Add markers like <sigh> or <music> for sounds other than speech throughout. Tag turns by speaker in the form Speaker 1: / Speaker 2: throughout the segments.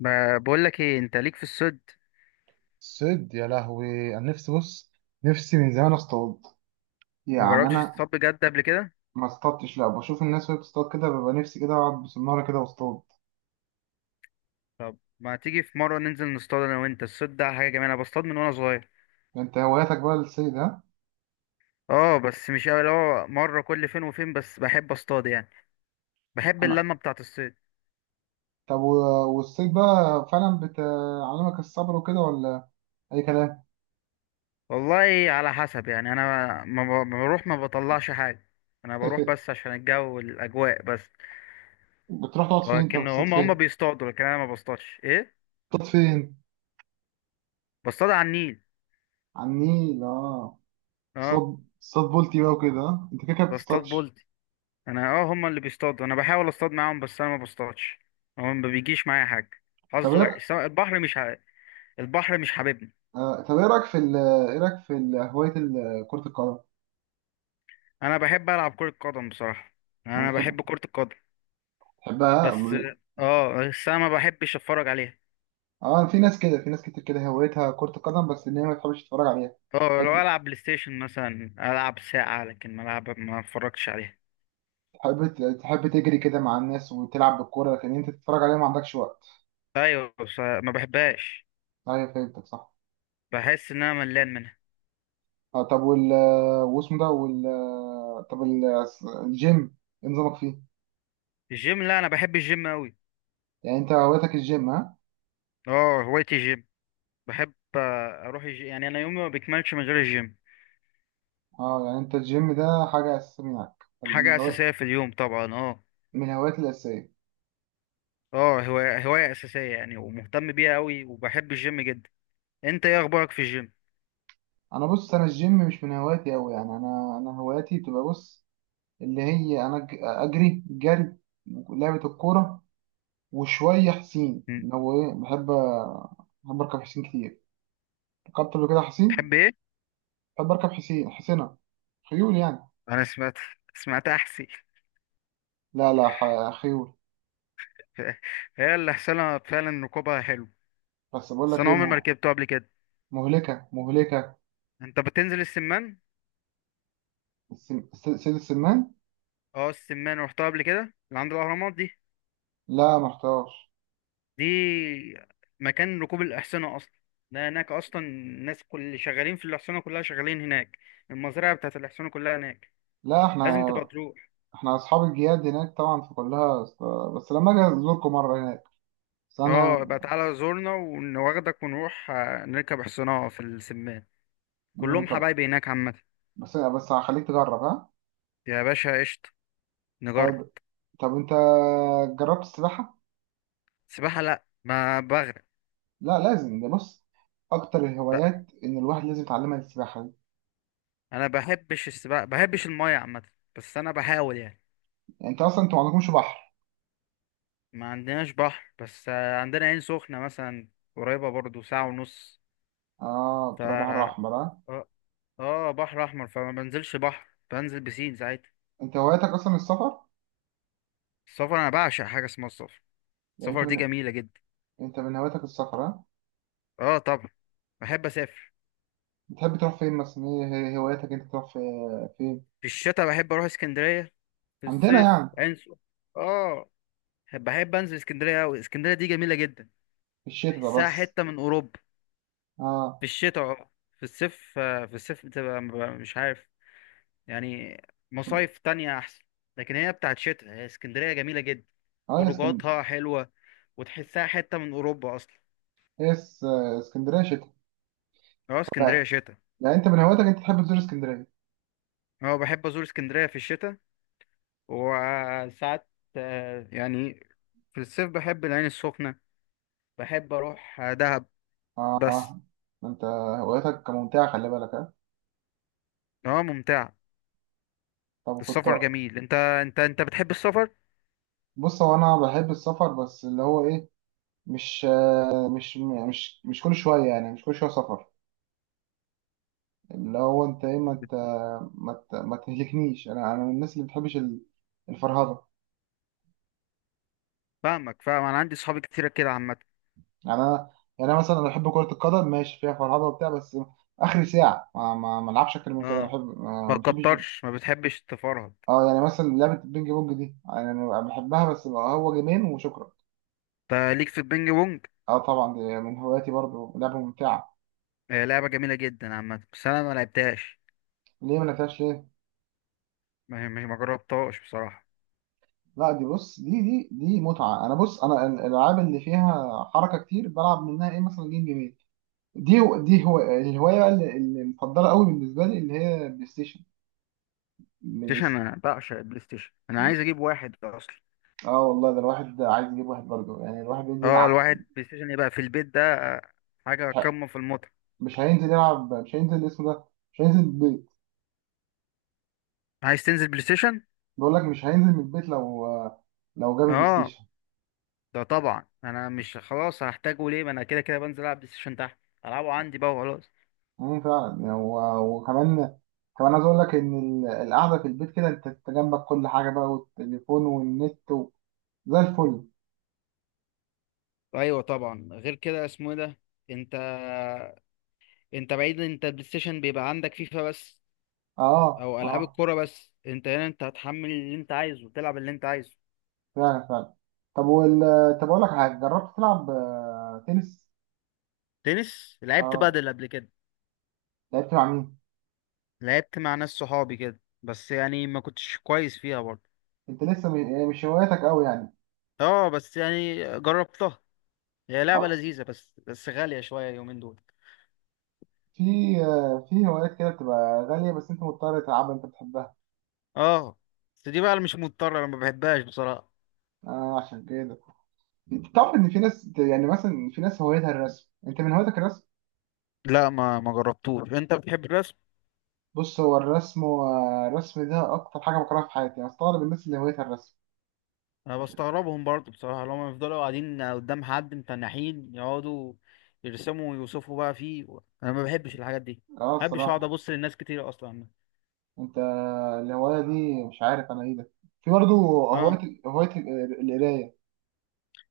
Speaker 1: ما بقول لك ايه؟ انت ليك في الصيد؟
Speaker 2: صيد يا لهوي، انا نفسي، بص، نفسي من زمان اصطاد
Speaker 1: ما
Speaker 2: يعني
Speaker 1: جربتش
Speaker 2: انا.
Speaker 1: تصطاد بجد قبل كده؟
Speaker 2: ما اصطادتش، لا بشوف الناس وهي بتصطاد كده ببقى نفسي كده اقعد بسناره كده واصطاد.
Speaker 1: طب ما تيجي في مره ننزل نصطاد انا وانت؟ الصيد ده حاجه جميله، انا بصطاد من وانا صغير.
Speaker 2: انت هواياتك بقى الصيد، ها؟
Speaker 1: اه، بس مش قوي، اللي هو مره كل فين وفين، بس بحب اصطاد يعني. بحب
Speaker 2: انا.
Speaker 1: اللمه بتاعه الصيد.
Speaker 2: طب والصيد بقى فعلا بتعلمك الصبر وكده، ولا اي كلام؟
Speaker 1: والله على حسب يعني، انا ما بروح ما بطلعش حاجه. انا بروح بس
Speaker 2: <laughs>
Speaker 1: عشان الجو والاجواء بس.
Speaker 2: بتروح تقعد فين؟ انت
Speaker 1: لكن
Speaker 2: بتصطاد
Speaker 1: هم
Speaker 2: فين؟
Speaker 1: بيصطادوا، لكن انا ما بصطادش، ايه.
Speaker 2: بتصطاد فين؟
Speaker 1: بصطاد على النيل.
Speaker 2: على النيل، اه.
Speaker 1: اه.
Speaker 2: صاد بولتي بقى وكده، ها؟ انت كده كده
Speaker 1: بصطاد
Speaker 2: بتصطادش.
Speaker 1: بولت. انا، هما اللي بيصطادوا، انا بحاول اصطاد معاهم، بس انا ما بصطادش. هو ما بيجيش معايا حاجه.
Speaker 2: طب
Speaker 1: حظ
Speaker 2: ايه؟
Speaker 1: وحش، سواء. البحر مش حاببني.
Speaker 2: طب ايه رايك في ايه رايك في هوايه كره القدم؟
Speaker 1: انا بحب العب كره قدم بصراحه.
Speaker 2: يعني
Speaker 1: انا
Speaker 2: بتحب؟
Speaker 1: بحب كره القدم.
Speaker 2: بحبها.
Speaker 1: بس. اه، بس انا ما بحبش اتفرج عليها.
Speaker 2: اه، في ناس كده، في ناس كتير كده هوايتها كرة القدم، بس ان هي ما تحبش تتفرج عليها.
Speaker 1: اه، لو
Speaker 2: تحب.
Speaker 1: العب بلاي ستيشن مثلا العب ساعه، لكن ما العب ما اتفرجش عليها.
Speaker 2: تحب تجري كده مع الناس وتلعب بالكورة، لكن انت تتفرج عليها ما عندكش وقت.
Speaker 1: ايوه، بس ما بحبهاش.
Speaker 2: ايوه، فهمتك صح.
Speaker 1: بحس ان انا ملان منها.
Speaker 2: آه، طب واسمه ده طب الجيم، ايه نظامك فيه؟
Speaker 1: الجيم؟ لا انا بحب الجيم قوي.
Speaker 2: يعني انت هوايتك الجيم، ها؟
Speaker 1: اه، هوايتي الجيم. بحب اروح الجيم، يعني انا يومي ما بيكملش من غير الجيم.
Speaker 2: اه، يعني انت الجيم ده حاجة اساسية معاك،
Speaker 1: حاجة
Speaker 2: من هوايات.
Speaker 1: أساسية في اليوم طبعا، اه.
Speaker 2: من هواياتي الأساسية.
Speaker 1: اه، هواية أساسية يعني، ومهتم بيها أوي، وبحب الجيم جدا. أنت إيه أخبارك في الجيم؟
Speaker 2: انا بص، انا الجيم مش من هواياتي أوي، يعني انا هواياتي بتبقى، بص، اللي هي انا اجري جري، لعبه الكوره، وشويه حسين،
Speaker 1: م.
Speaker 2: اللي هو ايه، بحب. بحب اركب حسين كتير. ركبت قبل كده حسين.
Speaker 1: تحب إيه؟
Speaker 2: بحب اركب حسين حسينة، خيول يعني.
Speaker 1: أنا سمعت أحسي.
Speaker 2: لا لا، خيول.
Speaker 1: <laughs> هي اللي حصلها فعلا، ركوبها حلو.
Speaker 2: بس بقول
Speaker 1: بس
Speaker 2: لك
Speaker 1: أنا
Speaker 2: ايه،
Speaker 1: عمري ما ركبته قبل كده.
Speaker 2: مهلكه مهلكه.
Speaker 1: أنت بتنزل السمان؟
Speaker 2: سيد السمان.
Speaker 1: اه، السمان روحتها قبل كده. اللي عند الأهرامات دي.
Speaker 2: لا محتاج.
Speaker 1: دي مكان ركوب الأحصنة أصلا. ده هناك أصلا، الناس كل اللي شغالين في الأحصنة كلها شغالين هناك. المزرعة بتاعت الأحصنة كلها هناك.
Speaker 2: لا
Speaker 1: لازم
Speaker 2: احنا.
Speaker 1: تبقى تروح.
Speaker 2: احنا اصحاب الجياد هناك طبعا، فكلها بس لما اجي ازوركم مره هناك. بس انا.
Speaker 1: اه بقى، تعالى زورنا ونواخدك ونروح نركب حصانة في السمان. كلهم
Speaker 2: طب.
Speaker 1: حبايبي هناك عامة.
Speaker 2: بس هخليك تجرب، ها؟
Speaker 1: يا باشا قشطة. نجرب.
Speaker 2: طيب. طب انت جربت السباحه؟
Speaker 1: سباحة؟ لا ما بغرق.
Speaker 2: لا لازم، ده بص، اكتر
Speaker 1: لا،
Speaker 2: الهوايات ان الواحد لازم يتعلمها السباحه دي.
Speaker 1: انا بحبش السباحة، بحبش المية عامة. بس انا بحاول يعني.
Speaker 2: يعني انت اصلا، انت ما عندكمش بحر.
Speaker 1: ما عندناش بحر، بس عندنا عين سخنة مثلا. قريبة برضو ساعة ونص.
Speaker 2: اه،
Speaker 1: ف
Speaker 2: بتروح بحر
Speaker 1: اه
Speaker 2: احمر، اه.
Speaker 1: بحر احمر، فما بنزلش بحر، بنزل بسين ساعتها.
Speaker 2: انت هوايتك اصلا السفر؟
Speaker 1: السفر، انا بعشق حاجة اسمها السفر.
Speaker 2: يعني
Speaker 1: السفر دي جميلة جدا.
Speaker 2: انت من هواياتك السفر، اه.
Speaker 1: اه طبعا. بحب اسافر.
Speaker 2: بتحب تروح فين مثلا؟ إيه هواياتك؟ انت تروح في فين؟
Speaker 1: في الشتاء بحب اروح اسكندريه. في
Speaker 2: عندنا
Speaker 1: الصيف
Speaker 2: يعني.
Speaker 1: اه، بحب انزل اسكندريه قوي، اسكندريه دي جميله جدا.
Speaker 2: في الشتاء ده
Speaker 1: بحسها
Speaker 2: بس؟
Speaker 1: حته من اوروبا. في
Speaker 2: اه،
Speaker 1: الشتاء اه. في الصيف ببقى مش عارف. يعني مصايف تانية احسن. لكن هي بتاعت شتاء، هي اسكندريه جميله جدا.
Speaker 2: اه، يا اسكن.
Speaker 1: خروجاتها حلوه. وتحسها حته من اوروبا اصلا.
Speaker 2: هي اس- اسكندريه شتاء؟
Speaker 1: اه،
Speaker 2: لا.
Speaker 1: اسكندريه شتاء.
Speaker 2: يعني انت من هواياتك انت تحب تزور اسكندريه؟
Speaker 1: اه بحب ازور اسكندريه في الشتاء. وساعات يعني في الصيف بحب العين السخنه. بحب اروح دهب.
Speaker 2: اه،
Speaker 1: بس.
Speaker 2: اه، ما انت هواياتك ممتعه، خلي بالك، اه.
Speaker 1: اه، ممتع.
Speaker 2: طب كنت.
Speaker 1: السفر جميل، انت بتحب السفر؟
Speaker 2: بص، هو انا بحب السفر، بس اللي هو ايه. مش. مش يعني، مش كل شويه، يعني مش كل شويه سفر. اللي هو انت ايه، ما تهلكنيش، انا من الناس اللي بتحبش الفرهده.
Speaker 1: فاهمك، فاهم، انا عندي صحابي كتير كده عامه.
Speaker 2: يعني انا. يعني انا مثلا، انا بحب كره القدم، ماشي فيها فرهده وبتاع، بس اخر ساعه ما العبش اكتر من كده، انا
Speaker 1: اه،
Speaker 2: بحب، ما
Speaker 1: ما
Speaker 2: ما بحبش.
Speaker 1: كترش، ما بتحبش تفرهد.
Speaker 2: اه، يعني مثلا لعبه البينج بونج دي، يعني انا بحبها، بس بقى هو جيمين وشكرا.
Speaker 1: انت ليك في البينج بونج؟
Speaker 2: اه طبعا، دي من هواياتي برضو، لعبه ممتعه.
Speaker 1: آه، لعبه جميله جدا عامه، بس انا ما لعبتهاش.
Speaker 2: ليه ما لعبتهاش؟ ليه؟
Speaker 1: ما جربتهاش بصراحه.
Speaker 2: لا، دي بص، دي متعه. انا بص، انا الالعاب اللي فيها حركه كتير بلعب منها، ايه مثلا، جيم جيمين. دي. دي هو الهوايه بقى اللي مفضله قوي بالنسبه لي، اللي هي بلاي ستيشن.
Speaker 1: بلاي
Speaker 2: بلاي
Speaker 1: ستيشن،
Speaker 2: ست-
Speaker 1: انا بعشق البلاي ستيشن، انا عايز اجيب واحد اصلا.
Speaker 2: اه والله، ده الواحد عايز يجيب واحد برضه، يعني الواحد بينزل
Speaker 1: اه،
Speaker 2: يلعب،
Speaker 1: الواحد بلاي ستيشن يبقى في البيت ده حاجه قمه في المتعه.
Speaker 2: مش هينزل يلعب، مش هينزل اسمه ده، مش هينزل البيت.
Speaker 1: عايز تنزل بلاي ستيشن؟
Speaker 2: بقول لك، مش هينزل من البيت لو، لو جاب البلاي
Speaker 1: اه.
Speaker 2: ستيشن.
Speaker 1: ده طبعا انا مش خلاص هحتاجه، ليه؟ ما انا كده كده بنزل العب بلاي ستيشن تحت. العبه عندي بقى وخلاص.
Speaker 2: فعلا يعني، وكمان، كمان عايز اقول لك ان القعده في البيت كده، أنت جنبك كل حاجه بقى، والتليفون والنت زي الفل.
Speaker 1: ايوه طبعا، غير كده اسمه ايه ده. انت. انت بعيد، انت بلاي ستيشن بيبقى عندك فيفا بس.
Speaker 2: اه
Speaker 1: او العاب
Speaker 2: اه،
Speaker 1: الكوره بس، انت هنا انت هتحمل اللي انت عايزه وتلعب اللي انت عايزه.
Speaker 2: فعلا فعلا. طب طب اقول لك حاجه، جربت تلعب تنس؟
Speaker 1: تنس؟ لعبت
Speaker 2: اه،
Speaker 1: بادل قبل كده.
Speaker 2: لعبت مع مين؟
Speaker 1: لعبت مع ناس صحابي كده، بس يعني ما كنتش كويس فيها برضه.
Speaker 2: انت لسه يعني، مش هواياتك قوي يعني.
Speaker 1: اه، بس يعني جربتها. هي لعبه
Speaker 2: اه،
Speaker 1: لذيذه، بس غاليه شويه اليومين دول.
Speaker 2: في في هوايات كده بتبقى غالية، بس انت مضطر تلعبها، انت بتحبها.
Speaker 1: اه، بس دي بقى اللي مش مضطره، انا ما بحبهاش بصراحه.
Speaker 2: آه، عشان كده. تعرف ان في ناس، يعني مثلا في ناس هوايتها الرسم، انت من هوايتك الرسم؟
Speaker 1: لا ما جربتوش، انت بتحب؟
Speaker 2: بص، هو الرسم، والرسم ده اكتر حاجة بكرهها في حياتي، انا استغرب الناس اللي هوايتها الرسم.
Speaker 1: انا بستغربهم برضو بصراحه، لما يفضلوا قاعدين قدام حد متنحين يقعدوا يرسموا ويوصفوا بقى فيه. انا ما بحبش الحاجات دي.
Speaker 2: اه،
Speaker 1: ما بحبش اقعد
Speaker 2: الصراحة.
Speaker 1: ابص للناس كتير اصلا.
Speaker 2: انت، الهواية دي مش عارف انا ايه ده. في برضه
Speaker 1: اه.
Speaker 2: هواية القراية.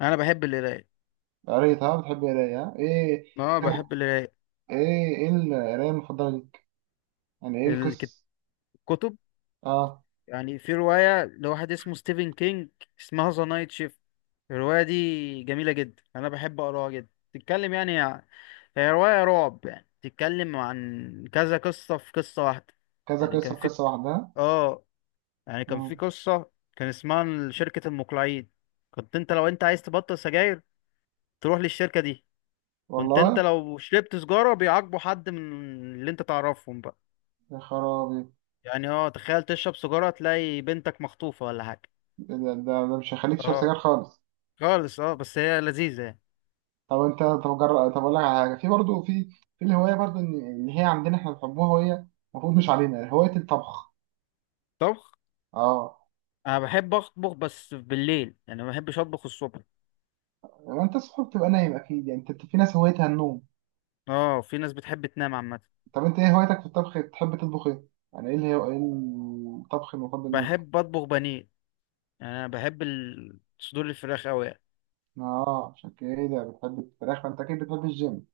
Speaker 1: انا بحب القرايه.
Speaker 2: قريت، ها؟ بتحب القراية، ها؟ ايه؟
Speaker 1: اه، بحب
Speaker 2: ايه،
Speaker 1: القرايه.
Speaker 2: إيه القراية المفضلة؟ يعني ايه
Speaker 1: الكت-
Speaker 2: القصة؟
Speaker 1: الكتب.
Speaker 2: اه،
Speaker 1: يعني في روايه لواحد اسمه ستيفن كينج. اسمها ذا نايت شيفت. الروايه دي جميله جدا، انا بحب اقراها جدا، تتكلم يعني. هي روايه رعب، يعني تتكلم عن كذا قصه في قصه واحده.
Speaker 2: كذا
Speaker 1: يعني
Speaker 2: قصة
Speaker 1: كان
Speaker 2: في
Speaker 1: في.
Speaker 2: قصة لوحدها.
Speaker 1: اه. يعني كان في
Speaker 2: مم.
Speaker 1: قصة كان اسمها شركة المقلعين. كنت انت لو انت عايز تبطل سجاير، تروح للشركة دي. كنت انت
Speaker 2: والله.
Speaker 1: لو شربت سجارة بيعاقبوا حد من اللي انت تعرفهم بقى.
Speaker 2: يا خرابي.
Speaker 1: يعني تخيل، تشرب سجارة تلاقي بنتك مخطوفة ولا حاجة.
Speaker 2: إيه ده, مش هيخليك تشرب
Speaker 1: اه.
Speaker 2: سجاير خالص.
Speaker 1: خالص اه، بس هي لذيذة يعني.
Speaker 2: طب انت، طب جرب، طب اقول لك على حاجة، في برضه في، في الهواية برضه، إن هي عندنا احنا بنحبوها، وهي المفروض مش علينا، هواية الطبخ.
Speaker 1: طبخ.
Speaker 2: اه.
Speaker 1: انا بحب اطبخ بس بالليل، يعني ما بحبش اطبخ الصبح.
Speaker 2: ما انت الصبح بتبقى نايم اكيد، يعني انت، في ناس هوايتها النوم.
Speaker 1: اه، في ناس بتحب تنام عامة.
Speaker 2: طب انت ايه هوايتك في الطبخ؟ بتحب تطبخ ايه؟ يعني ايه ايه الطبخ المفضل ليك؟
Speaker 1: بحب اطبخ بانيه. يعني انا بحب صدور الفراخ اوي يعني.
Speaker 2: اه، عشان كده بتحب الفراخ، فانت اكيد بتحب الجيم.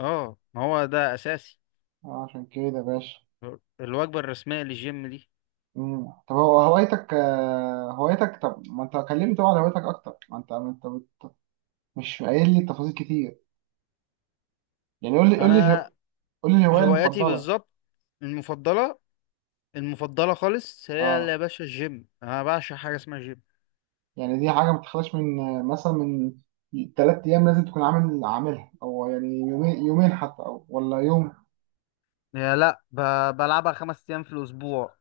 Speaker 1: اه، ما هو ده اساسي.
Speaker 2: اه، عشان كده يا باشا.
Speaker 1: الوجبة الرسمية للجيم دي.
Speaker 2: مم. طب هو هوايتك هوايتك، طب ما انت كلمني طبعا عن هوايتك اكتر، ما انت مش قايل لي تفاصيل كتير. يعني قول لي
Speaker 1: أنا،
Speaker 2: قول لي الهوايه
Speaker 1: هواياتي
Speaker 2: المفضله.
Speaker 1: بالظبط. المفضلة. المفضلة خالص، هي اللي يا
Speaker 2: اه،
Speaker 1: باشا الجيم، أنا بعشق حاجة اسمها جيم.
Speaker 2: يعني دي حاجه ما بتخلاش من مثلا من ثلاث ايام، لازم تكون عاملها، او يعني يومين، يومين حتى، او ولا يوم.
Speaker 1: يا لا ب... بلعبها 5 أيام في الأسبوع.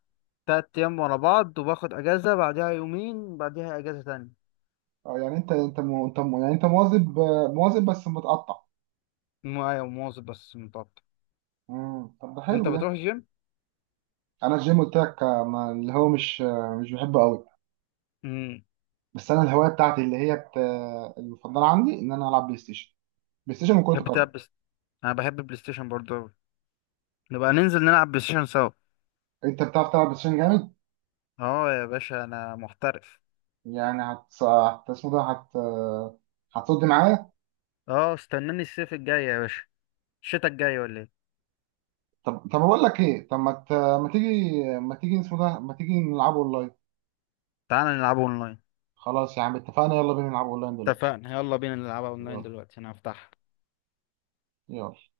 Speaker 1: 3 أيام ورا بعض وباخد أجازة بعدها يومين بعدها أجازة تانية.
Speaker 2: آه، يعني انت يعني انت مواظب مواظب بس متقطع.
Speaker 1: معايا ومواظب بس متقطع.
Speaker 2: مم. طب ده
Speaker 1: أنت
Speaker 2: حلو ده.
Speaker 1: بتروح الجيم؟
Speaker 2: انا الجيم قلت لك ما اللي هو مش بحبه قوي.
Speaker 1: امم.
Speaker 2: بس انا الهوايه بتاعتي اللي هي بت... آه، المفضله عندي ان انا العب بلاي ستيشن، بلاي ستيشن وكرة
Speaker 1: تحب
Speaker 2: القدم.
Speaker 1: تلعب بس. أنا بحب بلاي ستيشن برضه أوي. نبقى ننزل نلعب بلاي ستيشن سوا.
Speaker 2: انت بتعرف تلعب بلاي ستيشن جامد؟
Speaker 1: اه يا باشا، أنا محترف.
Speaker 2: يعني اسمه ده، هتصد معايا.
Speaker 1: اه، استناني الصيف الجاي يا باشا. الشتا الجاي ولا ايه؟
Speaker 2: طب اقول لك ايه؟ طب ما تيجي اسمه ده، ما تيجي نلعب اونلاين؟
Speaker 1: تعال نلعبه اونلاين.
Speaker 2: خلاص يا عم، اتفقنا، يلا بينا نلعب اونلاين دلوقتي.
Speaker 1: اتفقنا. يا الله بنا نلعبه اونلاين
Speaker 2: يلا.
Speaker 1: دلوقتي. انا افتحه.
Speaker 2: يلا.